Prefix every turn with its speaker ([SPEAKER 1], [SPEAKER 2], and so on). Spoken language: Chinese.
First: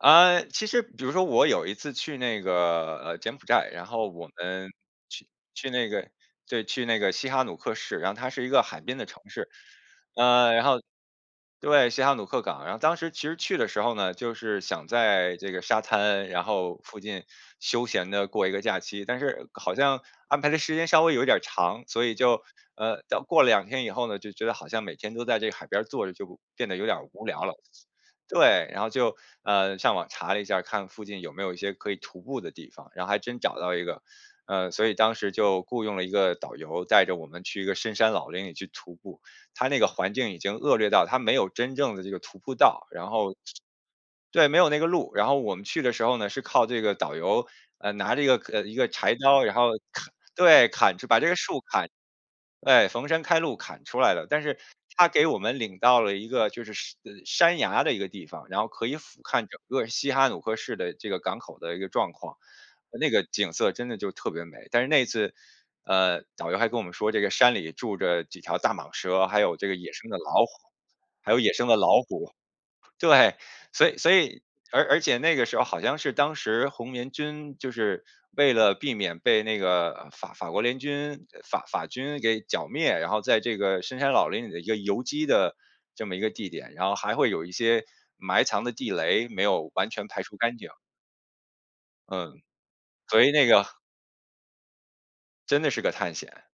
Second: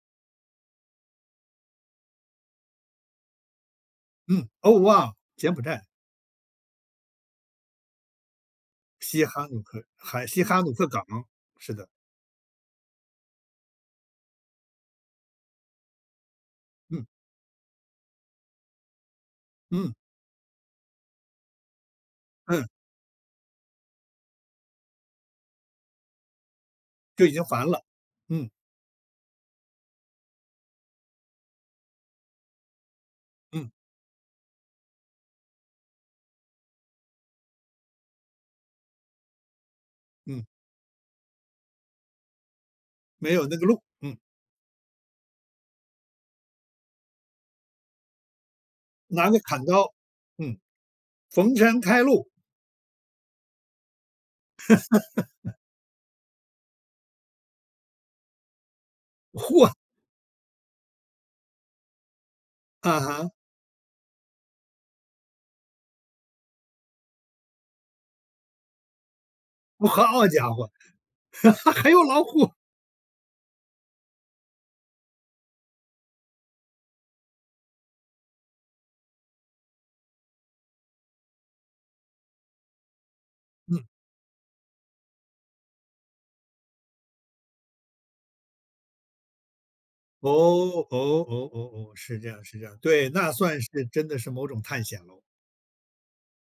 [SPEAKER 1] 啊，其实比如说我有一次去那个，呃，柬埔寨，然后我
[SPEAKER 2] 嗯，
[SPEAKER 1] 们
[SPEAKER 2] 哦哇，
[SPEAKER 1] 去
[SPEAKER 2] 柬埔
[SPEAKER 1] 去
[SPEAKER 2] 寨。
[SPEAKER 1] 那个对，去那个西哈努克市，然后它是一个海边的城
[SPEAKER 2] 西哈
[SPEAKER 1] 市。
[SPEAKER 2] 努克，哈西
[SPEAKER 1] 嗯，
[SPEAKER 2] 哈
[SPEAKER 1] 然
[SPEAKER 2] 努
[SPEAKER 1] 后
[SPEAKER 2] 克港，是的。
[SPEAKER 1] 对，西哈努克港。然后当时其实去的时候呢，就是想在这个沙滩，然后附
[SPEAKER 2] 嗯。
[SPEAKER 1] 近休闲地过一个假期。但是好
[SPEAKER 2] 嗯。
[SPEAKER 1] 像安排的时间稍微有点儿长，所以就，
[SPEAKER 2] 嗯。
[SPEAKER 1] 呃，到过了2天以后呢，就觉得好像每天都在这个海边儿坐着，就变得有点无
[SPEAKER 2] 就已经
[SPEAKER 1] 聊了，
[SPEAKER 2] 烦了，嗯。
[SPEAKER 1] 对。然后就，嗯，上网查了一下，看附近有没有一些可以徒步的地方，然后还真找
[SPEAKER 2] 嗯。
[SPEAKER 1] 到一个。呃，所以当时就雇佣了一个导游带着我们去一个深山老林里去徒步。它那个环境已
[SPEAKER 2] 嗯。
[SPEAKER 1] 经恶劣到，它没有真正的这个徒步道。然
[SPEAKER 2] 没
[SPEAKER 1] 后
[SPEAKER 2] 有那个路，嗯。
[SPEAKER 1] 对，没有那个路。然后我们去的时候呢是靠这个导游，呃，拿着一个一个柴
[SPEAKER 2] 拿个
[SPEAKER 1] 刀，然
[SPEAKER 2] 砍
[SPEAKER 1] 后
[SPEAKER 2] 刀，
[SPEAKER 1] 砍
[SPEAKER 2] 嗯，
[SPEAKER 1] 对，砍把这个
[SPEAKER 2] 逢
[SPEAKER 1] 树
[SPEAKER 2] 山
[SPEAKER 1] 砍
[SPEAKER 2] 开路。
[SPEAKER 1] 哎，逢山开路砍出来了。但是他给我 们领到了一个就是山山崖的一个地方，然后可以俯瞰整
[SPEAKER 2] 嚯。
[SPEAKER 1] 个西哈努克市的这个港口的一个状况。
[SPEAKER 2] 嗯
[SPEAKER 1] 那个
[SPEAKER 2] 哼。
[SPEAKER 1] 景色真的就特别美，但是那次，呃，导游还跟我们说：“这个山里住着几条大蟒蛇，还有这个
[SPEAKER 2] 哦，
[SPEAKER 1] 野生的
[SPEAKER 2] 好
[SPEAKER 1] 老
[SPEAKER 2] 家
[SPEAKER 1] 虎，
[SPEAKER 2] 伙，
[SPEAKER 1] 还有野生 的
[SPEAKER 2] 还
[SPEAKER 1] 老
[SPEAKER 2] 有老
[SPEAKER 1] 虎。”
[SPEAKER 2] 虎。
[SPEAKER 1] 对，所以所以，而而且那个时候好像是当时红棉军，就是为了避免被那个法法国联军法法军给剿灭，然后在这个
[SPEAKER 2] 嗯。
[SPEAKER 1] 深山老林里的一个游击的这么一个地点，然后还会有一些埋藏的地雷，没有完全排
[SPEAKER 2] 哦，
[SPEAKER 1] 除干净。
[SPEAKER 2] 哦，哦哦哦，是这
[SPEAKER 1] 嗯，
[SPEAKER 2] 样，是这样，对，
[SPEAKER 1] 所
[SPEAKER 2] 那
[SPEAKER 1] 以那
[SPEAKER 2] 算
[SPEAKER 1] 个
[SPEAKER 2] 是真的是某种探险喽。
[SPEAKER 1] 真的是个探险。